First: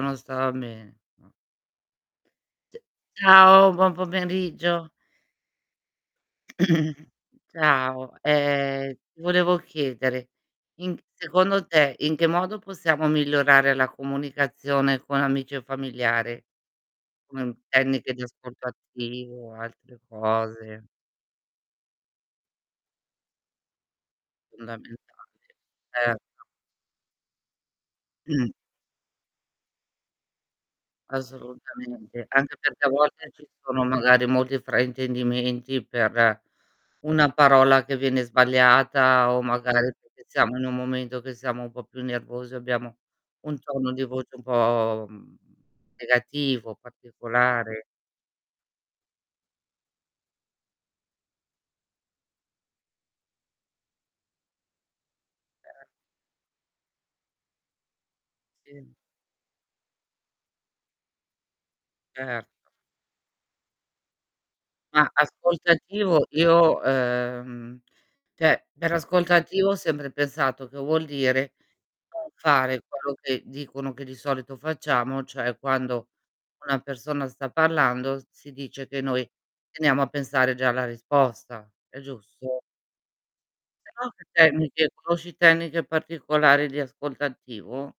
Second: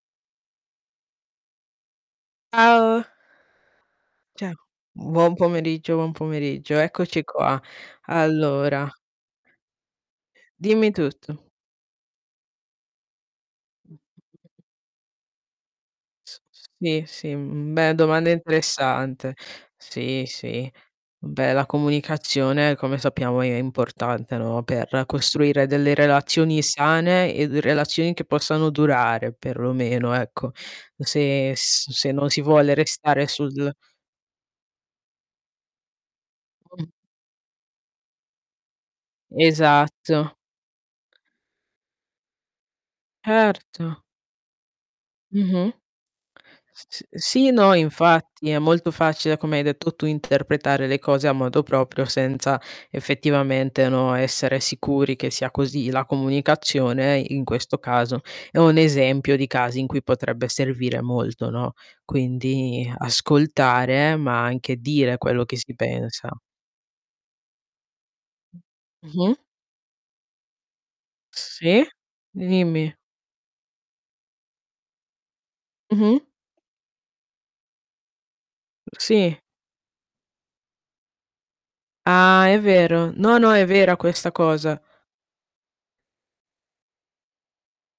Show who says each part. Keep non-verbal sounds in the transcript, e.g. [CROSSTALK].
Speaker 1: Non stava bene. Mh. C
Speaker 2: Ciao!
Speaker 1: ciao, buon
Speaker 2: Ciao.
Speaker 1: pomeriggio.
Speaker 2: Buon pomeriggio, buon pomeriggio.
Speaker 1: [CLEARS THROAT]
Speaker 2: Eccoci qua.
Speaker 1: Ciao,
Speaker 2: Allora
Speaker 1: ehm, ti volevo chiedere:
Speaker 2: Dimmi
Speaker 1: in c
Speaker 2: tutto.
Speaker 1: secondo te, in che modo possiamo migliorare la
Speaker 2: Mh.
Speaker 1: comunicazione con amici o
Speaker 2: S
Speaker 1: familiare?
Speaker 2: s sì, sì,
Speaker 1: Come un
Speaker 2: mhmm, beh
Speaker 1: tecniche di
Speaker 2: domanda
Speaker 1: ascolto
Speaker 2: interessante,
Speaker 1: attivo o altre
Speaker 2: sì, sì.
Speaker 1: cose?
Speaker 2: Beh, la comunicazione come sappiamo è è importante, no,
Speaker 1: Fondamentale,
Speaker 2: per costruire delle
Speaker 1: certo.
Speaker 2: relazioni sane e d relazioni che
Speaker 1: Mh.
Speaker 2: possano durare perlomeno, ecco. Se s se
Speaker 1: Assolutamente.
Speaker 2: non si
Speaker 1: Anche
Speaker 2: vuole
Speaker 1: perché a
Speaker 2: restare
Speaker 1: volte ci
Speaker 2: sul
Speaker 1: sono magari molti fraintendimenti per
Speaker 2: Con
Speaker 1: una parola che viene sbagliata, o magari perchè
Speaker 2: Esatto.
Speaker 1: siamo in un momento che siamo un po' più nervosi, abbiamo un tono
Speaker 2: Erto.
Speaker 1: di voce un po', mhmm,
Speaker 2: Mh-mh.
Speaker 1: negativo,
Speaker 2: S s sì, no,
Speaker 1: particolare.
Speaker 2: infatti è molto facile, come hai detto tu, interpretare le cose a modo proprio senza effettivamente, no, essere sicuri che sia
Speaker 1: [UNINTELLIGIBLE]
Speaker 2: così. La comunicazione, in questo caso, è un
Speaker 1: Sì.
Speaker 2: esempio di casi in cui potrebbe servire molto, no,
Speaker 1: Er
Speaker 2: quindi ascoltare, ma anche
Speaker 1: Ma
Speaker 2: dire quello che
Speaker 1: ascolto
Speaker 2: si
Speaker 1: attivo,
Speaker 2: pensa.
Speaker 1: io ehm, cioè per ascolto
Speaker 2: Mh-mh.
Speaker 1: attivo ho sempre pensato che vuol dire:
Speaker 2: Sì?
Speaker 1: non fare
Speaker 2: Dimmi.
Speaker 1: quello che dicono che di solito facciamo, cioè quando
Speaker 2: Mh-mh.
Speaker 1: una persona sta parlando, si dice che noi:
Speaker 2: Sì.
Speaker 1: "Teniamo a pensare già alla risposta." È
Speaker 2: Ah, è
Speaker 1: giusto?
Speaker 2: vero. No, no, è
Speaker 1: Se
Speaker 2: vera
Speaker 1: no, che
Speaker 2: questa cosa.
Speaker 1: tecniche conosci tecniche particolari di ascolto attivo?